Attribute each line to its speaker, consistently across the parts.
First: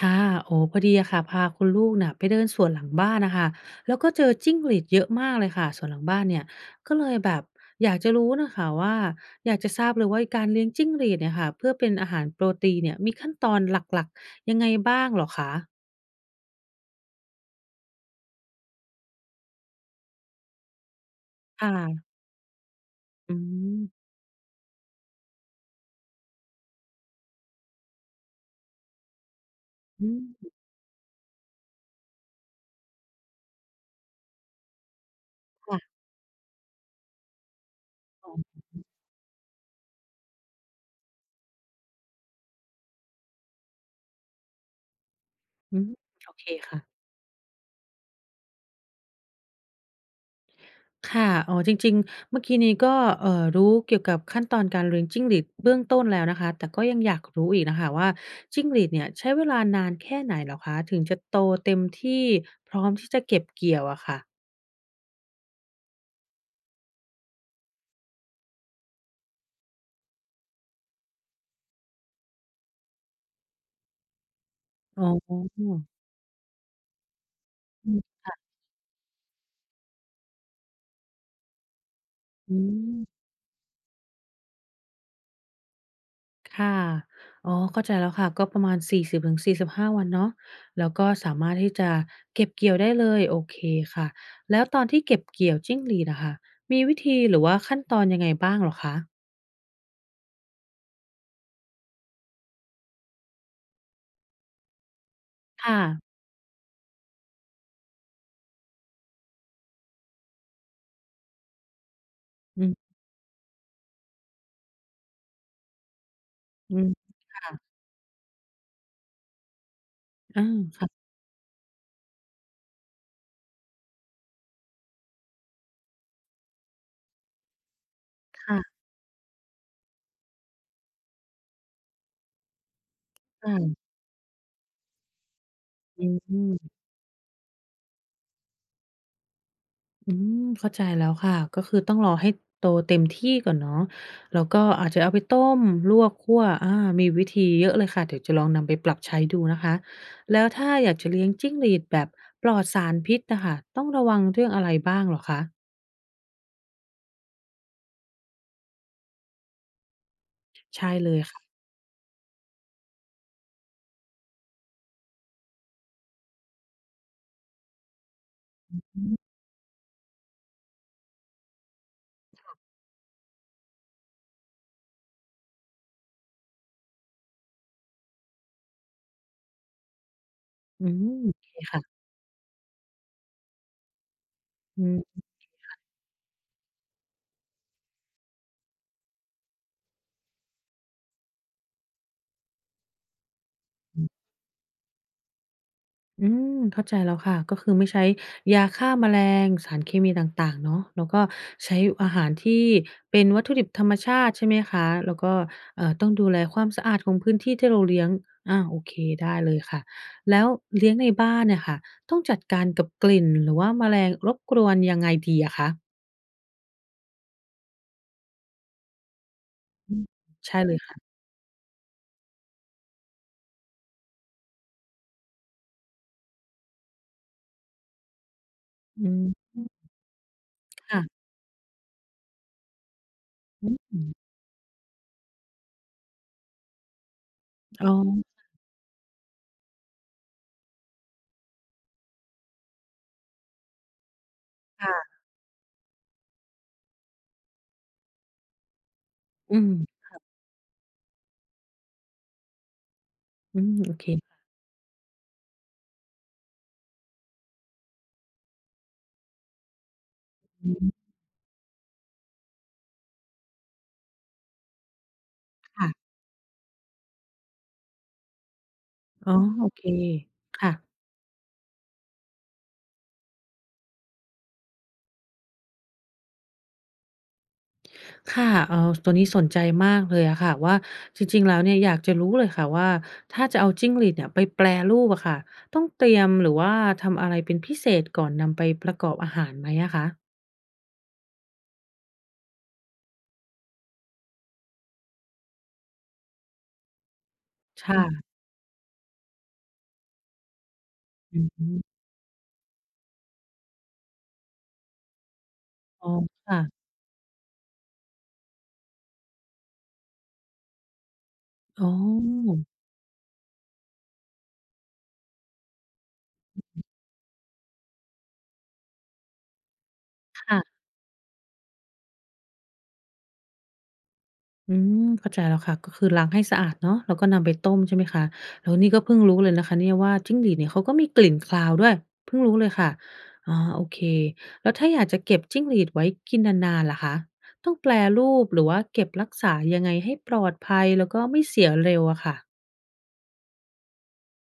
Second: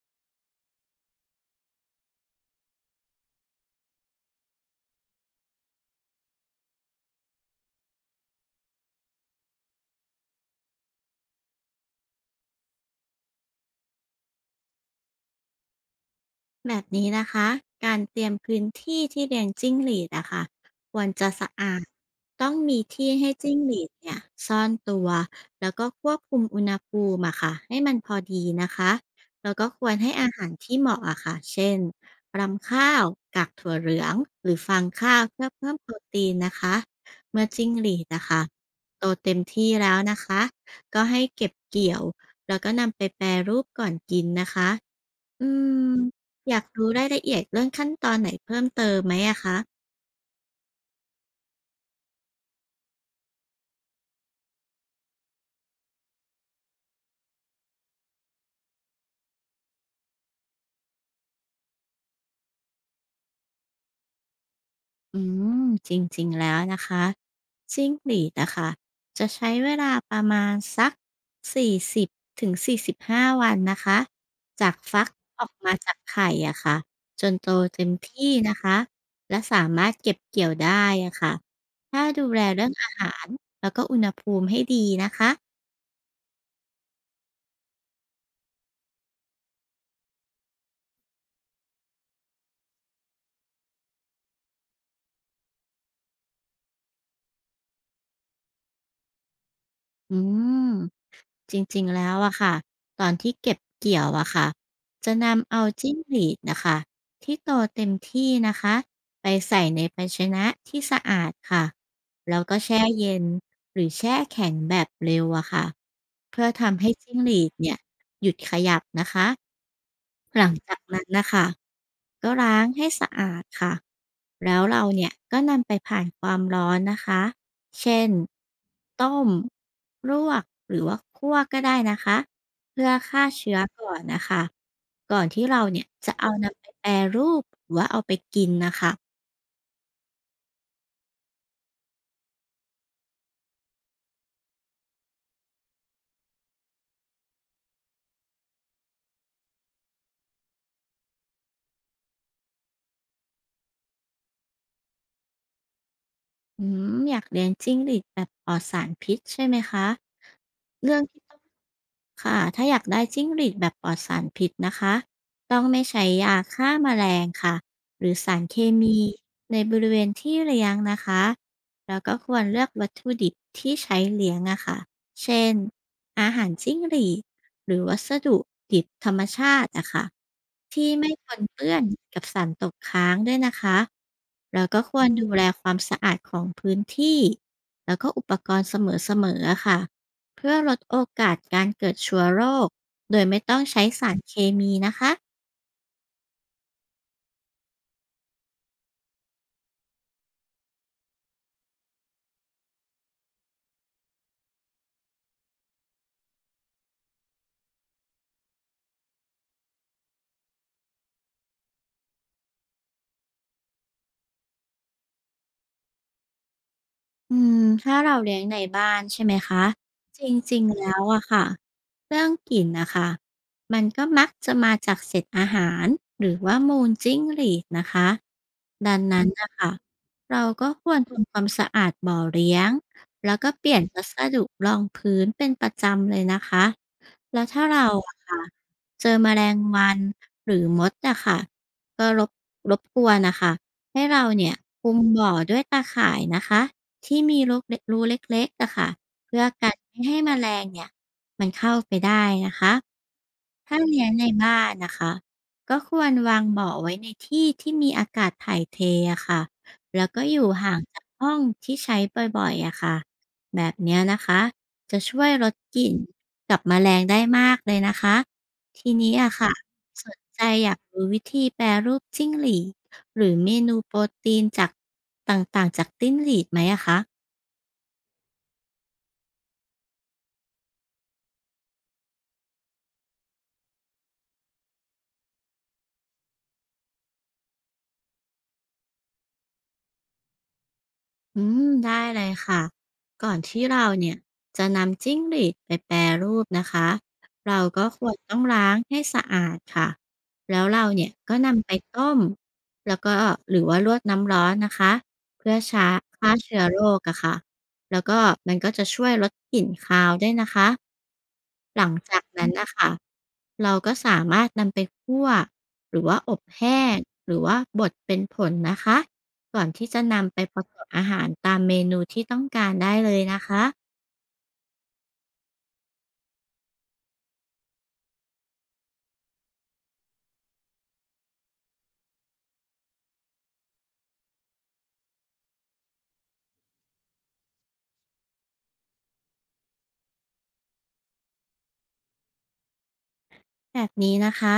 Speaker 1: ค่ะโอ้พอดีอะค่ะพาคุณลูกน่ะไปเดินสวนหลังบ้านนะคะแล้วก็เจอจิ้งหรีดเยอะมากเลยค่ะสวนหลังบ้านเนี่ยก็เลยแบบอยากจะรู้นะคะว่าอยากจะทราบเลยว่าการเลี้ยงจิ้งหรีดเนี่ยค่ะเพื่อเป็นอาหารโปรตีนเนี่ยมีขั้นตอนหลักๆยังไงบ้างเหรอคะ
Speaker 2: แบบนี้นะคะการเตรียมพื้นที่ที่เลี้ยงจิ้งหรีดอะค่ะควรจะสะ
Speaker 1: ค
Speaker 2: อาด
Speaker 1: ่ะ
Speaker 2: ต้องมีที่ให้
Speaker 1: อื
Speaker 2: จิ้งห
Speaker 1: ม
Speaker 2: รีดเนี่ยซ่อนตัวแล้วก็ควบคุมอุณหภูมิอะค่ะให้มันพอดีนะคะแล้วก็ควร
Speaker 1: อื
Speaker 2: ให้อาหาร
Speaker 1: ม
Speaker 2: ที่เหมาะอะค่ะเช่นรำข้าวกากถั่วเหลืองหรือฟางข้าวเพื่อเพิ่มโป
Speaker 1: ค่ะ
Speaker 2: รตีนนะคะเมื่อจิ้งหรีดนะ
Speaker 1: อ๋
Speaker 2: คะ
Speaker 1: อ
Speaker 2: โตเต็มที่แล้วนะคะก็ให้เก็บเกี่ยวแล้วก็นำไปแปรรูปก่อนกินนะคะ อื
Speaker 1: อืม
Speaker 2: ม
Speaker 1: โอเค
Speaker 2: อยาก
Speaker 1: ค่ะ
Speaker 2: รู้รายละเอียดเรื่องขั้นตอนไหนเพิ่มเติมไหมอะคะ
Speaker 1: ค่ะ อ๋อจริงๆเมื่อกี้นี้ก็เอ่อรู้เกี่ยวกับขั้นตอนการเลี้ยงจิ้งหรีดเบื้องต้นแล้วนะคะแต่ก็ยังอยากรู้อีกน่ะค่ะว่าจิ้งหรีดเนี่ยใช้เวลานานแค่ไหนเหรอคะถึงจะโตเต็มที่พร้อมที่จะเก็บเกี่ยวอะค่ะ
Speaker 2: อืม จริงๆแล้วนะคะจิ้งหรีดอะค่ะจะใช้เวลาประมาณสัก40-45วันนะคะจาก
Speaker 1: อ๋
Speaker 2: ฟั
Speaker 1: อ
Speaker 2: กออก
Speaker 1: อือ
Speaker 2: มาจากไข่อะค่ะจนโตเต็ม
Speaker 1: อืม
Speaker 2: ที่นะคะและสามารถเก็บเกี่ยวได้อะค่ะถ้าดูแลเรื่องอาหารแล้วก็อุณหภูมิให้ดีนะคะ
Speaker 1: ค่ะอ๋อเข้าใจแล้วค่ะก็ประมาณ4ห้5วันเนาะแล้วก็สามารถที่จะเก็บเกี่ยวได้เลยโอเคค่ะแล้วตอนที่เก็บเกี่ยวจิ้งหรีดอะค่ะมีวิธีหรือว่าขั้นตอนยังไงบ้างเหรอคะ
Speaker 2: อืม จริงๆ แล้วอะค่ะ ตอนที่เก็บเกี่ยวอะค่ะ จะนำเอาจิ้ง
Speaker 1: ค่ะ
Speaker 2: หรีดนะคะที่โตเต็มที่นะคะไปใส่ในภาชนะที่สะอาดค่ะ แล้วก็
Speaker 1: อือ
Speaker 2: แช่เย็นหรือแช่แข็งแบบเร็วอะค่ะ เพื่อ
Speaker 1: อื
Speaker 2: ทำ
Speaker 1: ม
Speaker 2: ให้จิ้งหรีด
Speaker 1: ค่ะ
Speaker 2: เนี่ยหยุดขยับนะคะ ห
Speaker 1: อา
Speaker 2: ลังจาก
Speaker 1: ค่ะ
Speaker 2: นั้นนะคะก็ล้างให้สะอาดค่ะแล้วเราเนี่ยก็นำไปผ่านความร้อนนะคะเช่น
Speaker 1: ค่ะ
Speaker 2: ต้มลวกหรือว่าคั่วก็ได้นะคะเพื่อฆ่าเชื้อ
Speaker 1: ค่ะ
Speaker 2: ก่อนนะคะก่อนที่เราเนี่ย
Speaker 1: อื
Speaker 2: จะเอานำไป
Speaker 1: ม
Speaker 2: แปรรูปหรือว่าเอาไปกินนะคะ
Speaker 1: อืมเข้าใจแล้วค่ะก็คือต้องรอให้โตเต็มที่ก่อนเนาะแล้วก็อาจจะเอาไปต้มลวกคั่วอามีวิธีเยอะเลยค่ะเดี๋ยวจะลองนำไปปรับใช้ดูนะคะแล้วถ้าอยากจะเลี้ยงจิ้งหรีดแบบปลอดสารพิษน่ะค่ะต้องระวังเรื่องอะไรบ้างเหรอคะ
Speaker 2: อืมอยากเลี้ยงจิ้งหรีดแบบปลอดสารพิษใช่ไหมคะ
Speaker 1: ใช่
Speaker 2: เรื่อง
Speaker 1: เลย
Speaker 2: ที่ต้อ
Speaker 1: ค่ะ
Speaker 2: งค่ะถ้าอยากได้จิ้งหรีดแบบปลอดสารพิษนะคะต้องไม่ใช้ยาฆ่าแมลงค่ะหรือสารเคมี
Speaker 1: อืม
Speaker 2: ในบริเวณที่เลี้ยงนะคะแล้วก็ควรเลือกวัตถุดิบที่ใช้เลี้ยงอะค่ะเช่นอาหารจิ้งหรีด หรือวัสดุดิบธรรมชาติอะค่ะ
Speaker 1: อื
Speaker 2: ที่
Speaker 1: ม
Speaker 2: ไม่ป
Speaker 1: โอ
Speaker 2: น
Speaker 1: เค
Speaker 2: เปื้อน
Speaker 1: ค่ะ
Speaker 2: กับสารตกค้างด้วยนะคะแล้วก็
Speaker 1: อื
Speaker 2: ควร
Speaker 1: ม
Speaker 2: ดูแลความสะอาดของพื้นที่แล้วก็อุปกรณ์เสมอๆอะค่ะเพื่อลดโอกาสการเกิดเชื้อโรคโดยไม่ต้องใช้สารเคมีนะคะ
Speaker 1: อืมเข้าใจแล้วค่ะก็คือไม่ใช้ยาฆ่าแมลงสารเคมีต่างๆเนาะแล้วก็ใช้อาหารที่เป็นวัตถุดิบธรรมชาติใช่ไหมคะแล้วก็ต้องดูแลความสะอาดของพื้นที่ที่เราเลี้ยงอาโอเคได้เลยค่ะแล้วเลี้ยงในบ้านเนี่ยค่ะต้องจัดการกับกลิ่นหรือว่าแมลงรบกวนยังไงดีอะคะ
Speaker 2: อืมถ้าเราเลี้ยงในบ้านใช่ไหมคะ
Speaker 1: อืม
Speaker 2: จ
Speaker 1: ใช่
Speaker 2: ริง
Speaker 1: เล
Speaker 2: ๆ
Speaker 1: ย
Speaker 2: แล้ว
Speaker 1: ค่ะ
Speaker 2: อะค่ะเรื่องกลิ่นนะคะมันก็มักจะมาจากเศษอาหารหรือว่ามูลจิ้งหรีดนะคะดัง
Speaker 1: อื
Speaker 2: นั้นนะ
Speaker 1: ม
Speaker 2: คะเราก็ควรทื
Speaker 1: ค่ะ
Speaker 2: มำความสะอาดบ่อเลี้ยงแล้วก็
Speaker 1: อ
Speaker 2: เปลี่ยนวั
Speaker 1: ืม
Speaker 2: สดุรองพื้นเป็นประจำเลยนะคะแล้วถ้า
Speaker 1: อ๋
Speaker 2: เรา
Speaker 1: อ
Speaker 2: ออะค่ะเจอแมลงวันหรือมดอะค่ะก็รบกวนนะคะให้เราเนี่ยคุม
Speaker 1: ค่ะ
Speaker 2: บ่อด้วยตาข่ายนะคะ ที่มีรูเล็กๆอะค่ะเพื่อ
Speaker 1: อืม
Speaker 2: กันไม่ให้แมลงเนี่ยมันเข้าไปได้นะคะ
Speaker 1: อืม
Speaker 2: ถ้า
Speaker 1: โอ
Speaker 2: เลี้
Speaker 1: เค
Speaker 2: ยงในบ้านนะคะก็ควรวางเบาะไว้ในที่ที่มีอากาศถ่ายเทอะค่ะแล้วก็อยู่
Speaker 1: อื
Speaker 2: ห่าง
Speaker 1: ม
Speaker 2: จากห้องที่ใช้บ่อยๆอะค่ะแบบเนี้ยนะคะจะช่วยลดกลิ่น
Speaker 1: ค่ะ
Speaker 2: กับแมลงได้มากเลยนะคะทีนี้
Speaker 1: อ๋อ
Speaker 2: อะค่ะ
Speaker 1: โอเค
Speaker 2: สนใจอยาก
Speaker 1: ค่ะ
Speaker 2: รู้วิธีแปรรูปจิ้งหรีดหรือเมนูโปรตีนจากต่างๆจากจิ้งหรีดไหมอะคะ
Speaker 1: ค่ะตัวนี้สนใจมากเลยอะค่ะว่าจริงๆ แล้วเนี่ยอยากจะรู้เลยค่ะว่าถ้าจะเอาจิ้งหรีดเนี่ยไปแปรรูปอะค่ะต้องเตรียมหรือว่าทำอะไรเป็นพิเศษก่อนนำไปประกอบอาหารไหมอะคะ
Speaker 2: อืมได้เลยค่ะก่อนที่เราเนี่ยจะนำจิ้งหรีดไปแปรรูปนะคะเรา
Speaker 1: ช
Speaker 2: ก็
Speaker 1: ค่่ะ
Speaker 2: ควรต้องล้างให้สะอาดค่ะแล้วเราเนี่ยก็
Speaker 1: อื
Speaker 2: นำไป
Speaker 1: อ
Speaker 2: ต้มแล้วก็หรือว่าลวกน้ำร้อนนะคะเพื่อช้า
Speaker 1: อ๋อ
Speaker 2: ฆ่าเชื้อโร
Speaker 1: ค่ะ
Speaker 2: คอะค่ะแล้วก็มันก็จะช่วยลดกลิ่นคาวด้วยนะคะห
Speaker 1: อ๋
Speaker 2: ลังจากนั้น
Speaker 1: อ
Speaker 2: นะคะเราก็สามารถนำไปคั่วหรือว่าอบแห้งหรือว่าบดเป็นผงนะคะ ก่อนที่จะนำไปประก
Speaker 1: ค่ะ
Speaker 2: อบอาหารตามเมนูที่ต้องการได้เลยนะคะ
Speaker 1: อืมเข้าใจแล้วค่ะก็คือล้างให้สะอาดเนาะแล้วก็นำไปต้มใช่ไหมคะแล้วนี่ก็เพิ่งรู้เลยนะคะเนี่ยว่าจิ้งหรีดเนี่ยเขาก็มีกลิ่นคาวด้วยเพิ่งรู้เลยค่ะอ๋อโอเคแล้วถ้าอยากจะเก็บจิ้งหรีดไว้กินนานๆล่ะคะต้องแปรรูปหรือว่าเก็บรักษายังไงให้ปลอดภัยแล้วก็ไม่เสียเร็วอะค่ะ
Speaker 2: แบบนี้นะคะ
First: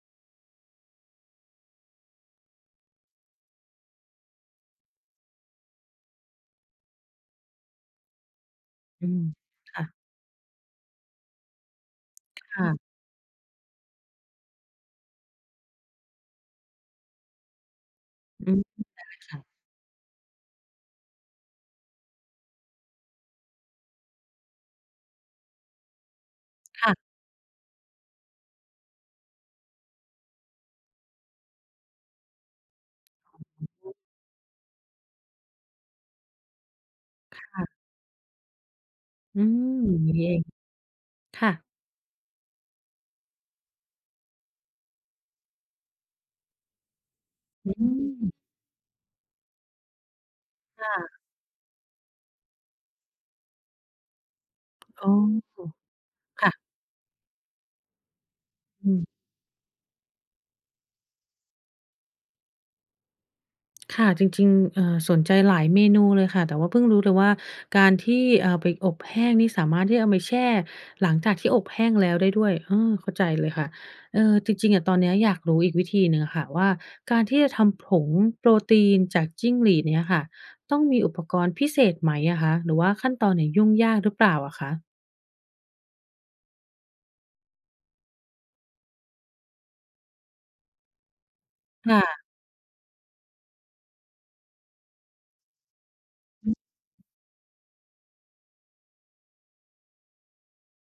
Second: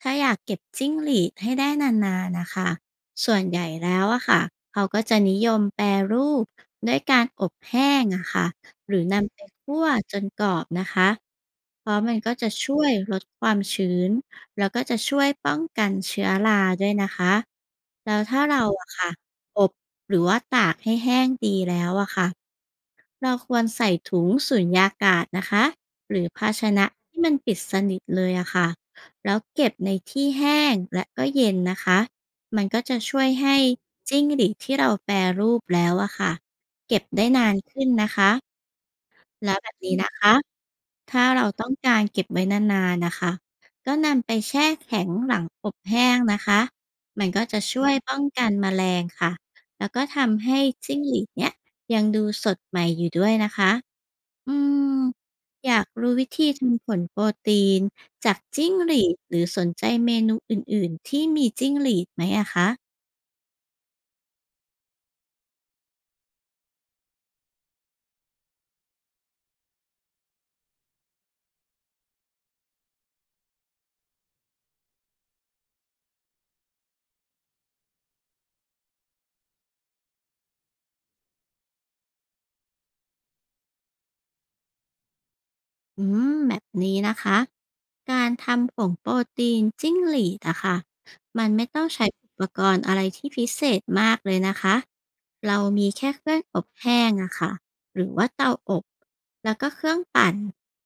Speaker 2: ถ้าอยากเก็บจิ้งหรีดให้ได้นานๆนะคะส่วนใหญ่แล้วอะค่ะเขาก็จะนิยมแปรรูปด้วยการอบแห้งอะค่ะหรือ
Speaker 1: อืม
Speaker 2: นำไปคั่ว
Speaker 1: ค่ะ
Speaker 2: จนกรอบนะคะเพราะมันก็จะช่วย
Speaker 1: ค่ะ
Speaker 2: ลดความชื้นแล้วก็จะช่วยป้องกันเชื้อราด้วยนะคะแล้วถ้า
Speaker 1: อืม
Speaker 2: เราอะค่ะ
Speaker 1: ค่ะ
Speaker 2: อบหรือว่าตากให้แห้งดีแล้วอะค่ะ เราควรใส่ถุงสุญญากาศนะคะหรือภาชนะ
Speaker 1: ค่ะ
Speaker 2: ที่มันปิดสนิทเลยอะค่ะแล้วเก็บในที่แห้งและก็เย็นนะคะมันก็จะช่วยให้จิ้งหรีดที่เราแปรรูปแล้วอะค่ะเก็บได้
Speaker 1: ค
Speaker 2: นานขึ้
Speaker 1: ่ะ
Speaker 2: นนะคะ
Speaker 1: อื
Speaker 2: แล้ว
Speaker 1: ม
Speaker 2: แบบ
Speaker 1: อ
Speaker 2: นี้
Speaker 1: ย่าง
Speaker 2: นะ
Speaker 1: งี้นี่เอ
Speaker 2: คะ
Speaker 1: ง
Speaker 2: ถ้าเรา
Speaker 1: ค่ะ
Speaker 2: ต้องการเก็บไว้นานๆนะคะก็นำไปแช่แข็งหลังอบแห้งนะคะมันก็จะ
Speaker 1: อื
Speaker 2: ช่วยป้อง
Speaker 1: ม
Speaker 2: กันแมลงค่ะแล้วก็ทำให้จิ้งห
Speaker 1: ค่ะ
Speaker 2: รีดเนี่ยยังดูสดใหม่อยู่ด้วยนะคะอืม
Speaker 1: อ๋
Speaker 2: อ
Speaker 1: อ
Speaker 2: ยากรู้วิธี
Speaker 1: ค่ะ
Speaker 2: ทำผลโปรตีนจากจิ้งห
Speaker 1: อื
Speaker 2: รี
Speaker 1: ม
Speaker 2: ดหรือสนใจเมนูอื่นๆที่มีจิ้งหรีดไหมอะคะ
Speaker 1: ค่ะจริงๆสนใจหลายเมนูเลยค่ะแต่ว่าเพิ่งรู้เลยว่าการที่ไปอบแห้งนี่สามารถที่เอาไปแช่หลังจากที่อบแห้งแล้วได้ด้วยเออเข้าใจเลยค่ะจริงๆอะตอนเนี้ยอยากรู้อีกวิธีหนึ่งอะค่ะว่าการที่จะทำผงโปรตีนจากจิ้งหรีดเนี่ยค่ะต้องมีอุปกรณ์พิเศษไหมอะคะหรือว่าขั้นตอนเนี่ยยุ่งยากหรือเปล่าอะคะ
Speaker 2: อืมแบบนี้นะคะ การทำผงโปรตีนจิ้งหรีดอะค่ะมันไม่ต้องใช้
Speaker 1: ค่ะ
Speaker 2: อุปกรณ์อะไรที่พิเศษมากเลยนะคะเรามีแค่เครื่อง
Speaker 1: อื
Speaker 2: อบ
Speaker 1: ม
Speaker 2: แห้งอะค่ะหรือว่าเตาอบแล้วก็เครื่องปั่น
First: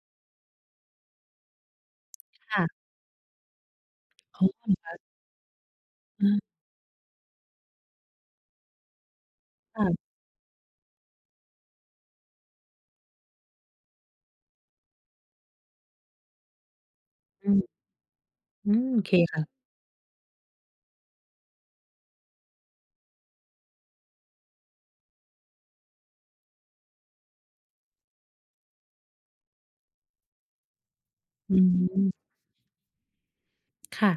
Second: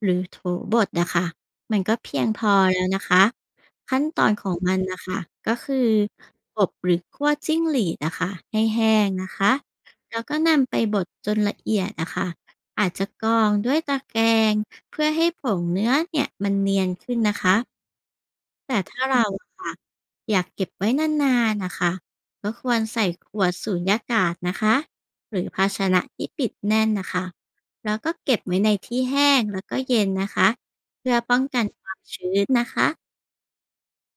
Speaker 2: หรือโถบดอะค่ะมันก็เพียงพอ
Speaker 1: ค่ะ
Speaker 2: แล้วนะคะขั้นตอน
Speaker 1: อ๋
Speaker 2: ของ
Speaker 1: อ
Speaker 2: มันนะคะ ก็คืออ
Speaker 1: อา
Speaker 2: บหรือคั่วจิ้งหรีดอะค่ะให้แห้งนะคะ
Speaker 1: ค่ะ
Speaker 2: แล้วก็นำไปบดจนละเอียดอะค่ะอาจจะกรองด้วยตะแกรง เพื่อให้ผงเนื้อเนี่ยมันเนียนขึ้นนะ
Speaker 1: อื
Speaker 2: คะ
Speaker 1: มอื
Speaker 2: แต่
Speaker 1: มโอ
Speaker 2: ถ้า
Speaker 1: เค
Speaker 2: เราอะ
Speaker 1: ค่ะ
Speaker 2: ค่ะอยากเก็บไว้นานๆนะคะก็ควรใส่ขวดสูญญากาศนะคะหรือภาชนะที่ปิดแน่นนะคะแล้วก็เก็บไว้ในที่แห้งแล้วก็เย็นนะคะเพื่อป้อง
Speaker 1: อื
Speaker 2: กันความชื้
Speaker 1: ม
Speaker 2: นนะคะ
Speaker 1: ค่ะ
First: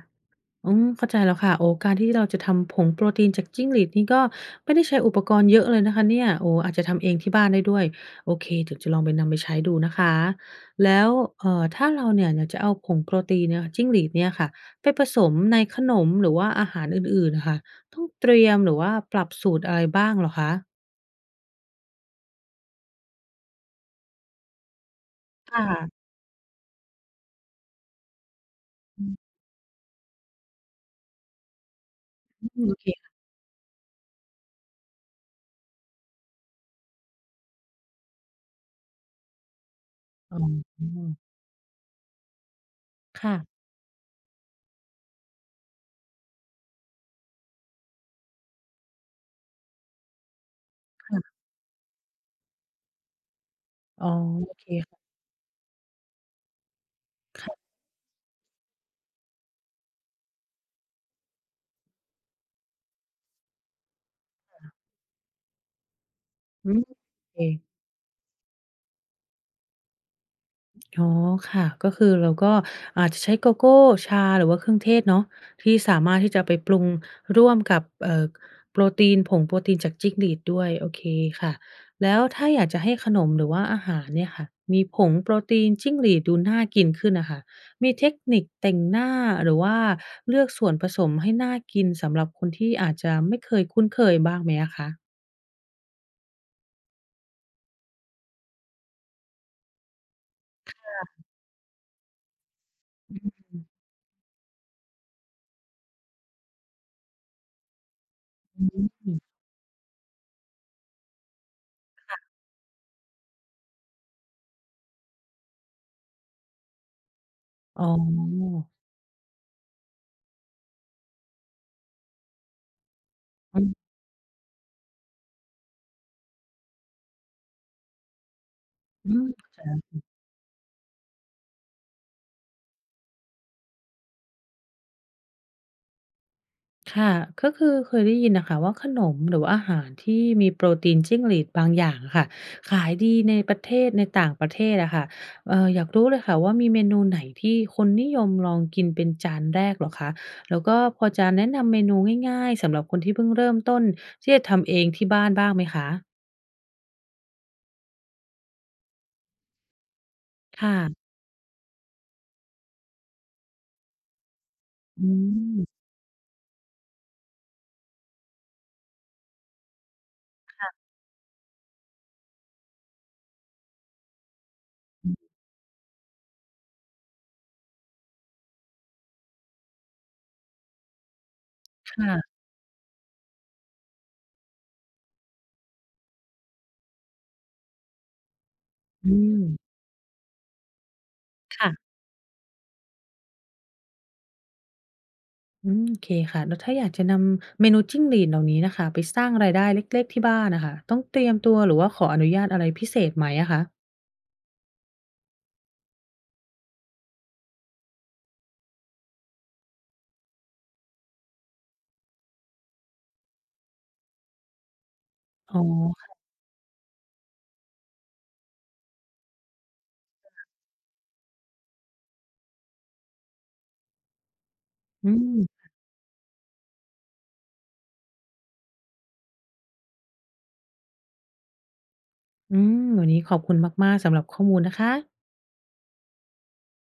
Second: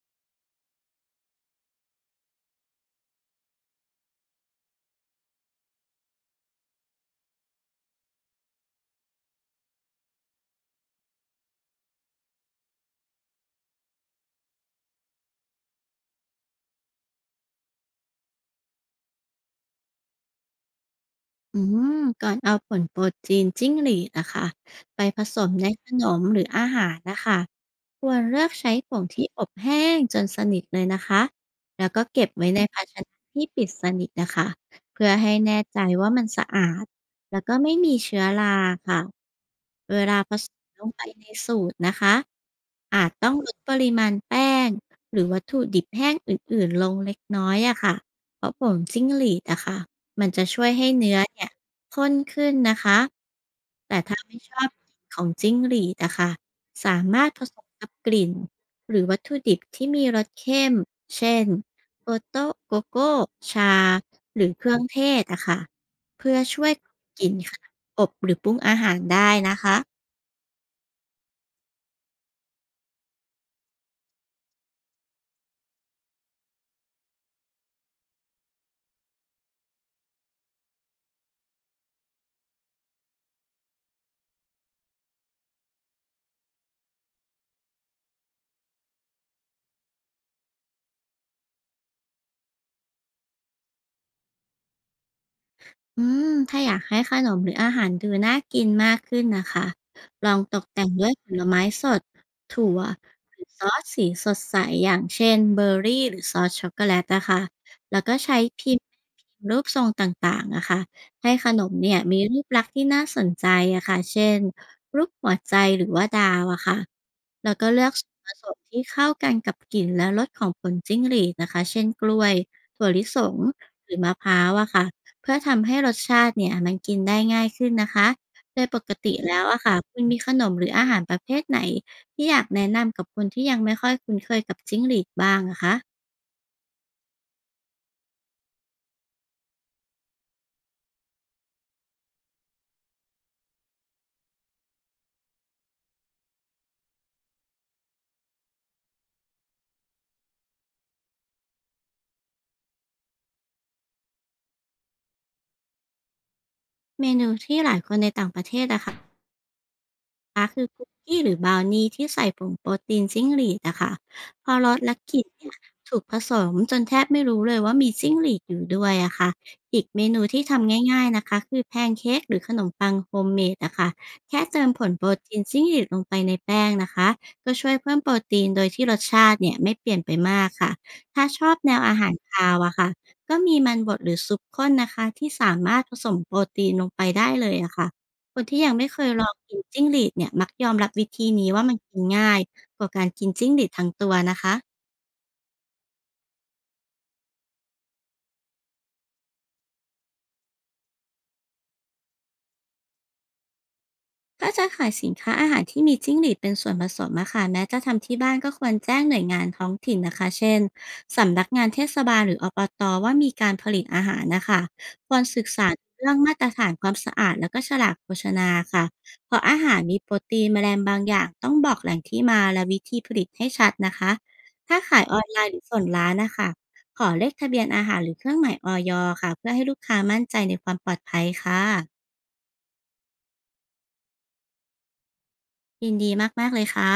Speaker 1: อืมเข้าใจแล้วค่ะโอ้การที่เราจะทำผงโปรตีนจากจิ้งหรีดนี่ก็ไม่ได้ใช้อุปกรณ์เยอะเลยนะคะเนี่ยโอ้อาจจะทำเองที่บ้านได้ด้วยโอเคเดี๋ยวจะลองไปนำไปใช้ดูนะคะแล้วถ้าเราเนี่ยอยากจะเอาผงโปรตีนเนี่ยจิ้งหรีดเนี่ยค่ะไปผสมในขนมหรือว่าอาหารอื่นๆน่ะค่ะต้องเตรียมหรือว่าปรับสูตรอะไรบ้างเหรอคะ
Speaker 2: อืมก่อนเอาผลโปรตีนจิ้งหรีดนะคะไปผสม
Speaker 1: ค
Speaker 2: ในขน
Speaker 1: ่ะ
Speaker 2: มหรืออาหารนะคะควรเลือกใช้ผ
Speaker 1: อื
Speaker 2: ง
Speaker 1: ม
Speaker 2: ที่อบแห้งจนสนิทเลยนะคะแล้วก็เก็บไว้ใน
Speaker 1: โอ
Speaker 2: ภา
Speaker 1: เค
Speaker 2: ชนะ
Speaker 1: ค่ะ
Speaker 2: ที่ปิดสนิทนะคะเพื่อให้แน่ใจว่ามันสะอาดแล้วก็ไม่มีเชื้อราค่ะเวลาผ
Speaker 1: อ๋
Speaker 2: สมล
Speaker 1: อ
Speaker 2: งไปในสูตรนะคะอาจต้องลด
Speaker 1: ค่ะ
Speaker 2: ปริมาณแป้งหรือวัตถุดิบแห้งอื่นๆลงเล็กน้อยอะค่ะเพราะผงจิ้งหรีดอะค่ะ มันจะช่วยให้เนื้อเนี่ยข้นขึ้นนะคะ แต่
Speaker 1: ๆอ๋อ
Speaker 2: ถ้าไม่
Speaker 1: โอ
Speaker 2: ชอ
Speaker 1: เค
Speaker 2: บกลิ่น
Speaker 1: ค่ะ
Speaker 2: ของจิ้งหรีดนะค่ะสามารถผสมกับกลิ่นหรือวัตถุดิบที่มีรสเข้มเช่นโกโตโกโก้ชา หรือเครื่องเทศนะค่ะเพื่อช่ว
Speaker 1: อื
Speaker 2: ย
Speaker 1: ม
Speaker 2: ก
Speaker 1: โอ
Speaker 2: ลิ่นขณะ
Speaker 1: เค
Speaker 2: อบหรือปรุงอาหารได้นะคะ
Speaker 1: อ๋อค่ะก็คือเราก็อาจจะใช้โกโก้ชาหรือว่าเครื่องเทศเนาะที่สามารถที่จะไปปรุงร่วมกับโปรตีนผงโปรตีนจากจิ้งหรีดด้วยโอเคค่ะแล้วถ้าอยากจะให้ขนมหรือว่าอาหารเนี่ยค่ะมีผงโปรตีนจิ้งหรีดดูน่ากินขึ้นน่ะค่ะมีเทคนิคแต่งหน้าหรือว่าเลือกส่วนผสมให้น่ากินสำหรับคนที่อาจจะไม่เคยคุ้นเคยบ้างไหมอะคะ
Speaker 2: อืมถ้าอยากให้ขนมหรืออาหารดูน่ากินมากขึ้นนะคะลองตกแต่งด้วยผลไม้สดถั่วหรือซอสสีสดใสอย่างเช่นเบอร์รี่หรือซอสช็อกโกแลตนะค่ะแล้วก็ใช้
Speaker 1: อื
Speaker 2: พิ
Speaker 1: ม
Speaker 2: มพ์รูปทรงต่างๆ นะคะ ให้ขนมเนี่ยมีรูปลักษณ์ที่น่าสนใจอะค่ะเช่นรูปหัวใจหรือว่าดาวอะค่ะแล้วก็
Speaker 1: อ๋อ
Speaker 2: เลือกส่วนผสมที่เข้ากันกับกลิ่นและรสของผลจิ้งหรีดนะคะ เช่นกล้วยถั่วลิสงหรือ
Speaker 1: อ
Speaker 2: มะพร้าวอะค่ะ เพื่อทำให้รสชาติเนี่ยมันกินได้ง่ายขึ้นนะคะ โดยปกติ
Speaker 1: ื
Speaker 2: แล้ว
Speaker 1: ม
Speaker 2: อะค่ะคุณมีขนมหรืออาหารประเภทไหนที่อยากแนะนำกับคนที่ยังไม่ค่อยคุ้นเคยกับจิ้งหรีดบ้างอะคะ
Speaker 1: ค่ะก็คือเคยได้ยินนะคะว่าขนมหรือว่าอาหารที่มีโปรตีนจิ้งหรีดบางอย่างอะค่ะขายดีในประเทศในต่างประเทศอะค่ะอยากรู้เลยค่ะว่ามีเมนูไหนที่คนนิยมลองกินเป็นจานแรกเหรอคะแล้วก็พอจะแนะนำเมนูง่ายๆสำหรับคนที่เพิ่งเริ่มต้นที่จะทำเองที่บ้านบ้างไหมคะ
Speaker 2: เมนูที่หลายคนในต่างประเทศอะค่ะ
Speaker 1: ค่ะ
Speaker 2: กี้หรือบราวนีที่ใส่ผงโปรตีนจิ้งหรีดอะค่ะพอรสและ
Speaker 1: อื
Speaker 2: กลิ่นเนี่ย
Speaker 1: ม
Speaker 2: ถูกผสมจนแทบไม่รู้เลยว่ามีจิ้งหรีดอยู่ด้วยอะค่ะอีกเมนูที่ทำง่ายๆนะคะคือแพนเค้กหรือขนมปังโฮมเมดอะค่ะแค่เติมผลโปรตีนจิ้งหรีดลงไปในแป้งนะคะก็ช่วยเพิ่มโปรตีนโดยที่รสชาติเนี่ยไม่เปลี่ยนไปมากค่ะถ้าชอบแนว
Speaker 1: ค
Speaker 2: อาหาร
Speaker 1: ่ะ
Speaker 2: คาวอะค่ะก็มีมันบดหรือซุปข้นนะคะที่สามารถผสมโปรตีนลงไปได้เลยอะค่ะ คนที่ยังไม่เค
Speaker 1: อื
Speaker 2: ยลอง
Speaker 1: ม
Speaker 2: กินจิ้งหรีดเนี่ยมักยอมรับวิธีนี้ว่า
Speaker 1: ค่ะ
Speaker 2: มันกินง่ายกว่าการกินจิ้งหรีดทั้งตัวนะคะ
Speaker 1: อืมโอเคค่ะแล้วถ้าอยากจะนำเมนูจิ้งหรีดเหล่านี้น่ะค่ะไปสร้างรายได้เล็กๆที่บ้านน่ะค่ะต้องเตรียมตัวหรือว่าขออนุญาตอะไรพิเศษไหมอะคะ
Speaker 2: ถ้าจะขายสินค้าอาหารที่มีจิ้งหรีดเป็นส่วนผสมอะค่ะแม้จะทำที่บ้านก็ควรแจ้งหน่วยงานท้องถิ่นนะคะเช่นสำนักงานเทศบาลหรืออปตว่ามีการผลิตอาหารนะคะควรศึก
Speaker 1: อ๋
Speaker 2: ษา
Speaker 1: อ
Speaker 2: เรื่องมาตรฐานความสะอาดแล้วก็ฉลากโภชนาค่ะเพราะอาหารมีโปรตีนแมลงบางอย่างต้องบอกแหล่งที่มาและวิธีผลิตให้ชัดนะคะถ้าขาย
Speaker 1: อื
Speaker 2: ออนไล
Speaker 1: ม
Speaker 2: น์หรือส่งร้านนะคะขอเลขทะเบียนอาหารหรือเครื่องหมายอยค่ะเพื่อให้ลูกค้ามั่นใจในความปลอดภัยค่ะ
Speaker 1: อืมวันนี้ขอบคุณมากๆสำหรับข้อมูลนะคะ
Speaker 2: ยินดีมากๆเลยค่ะ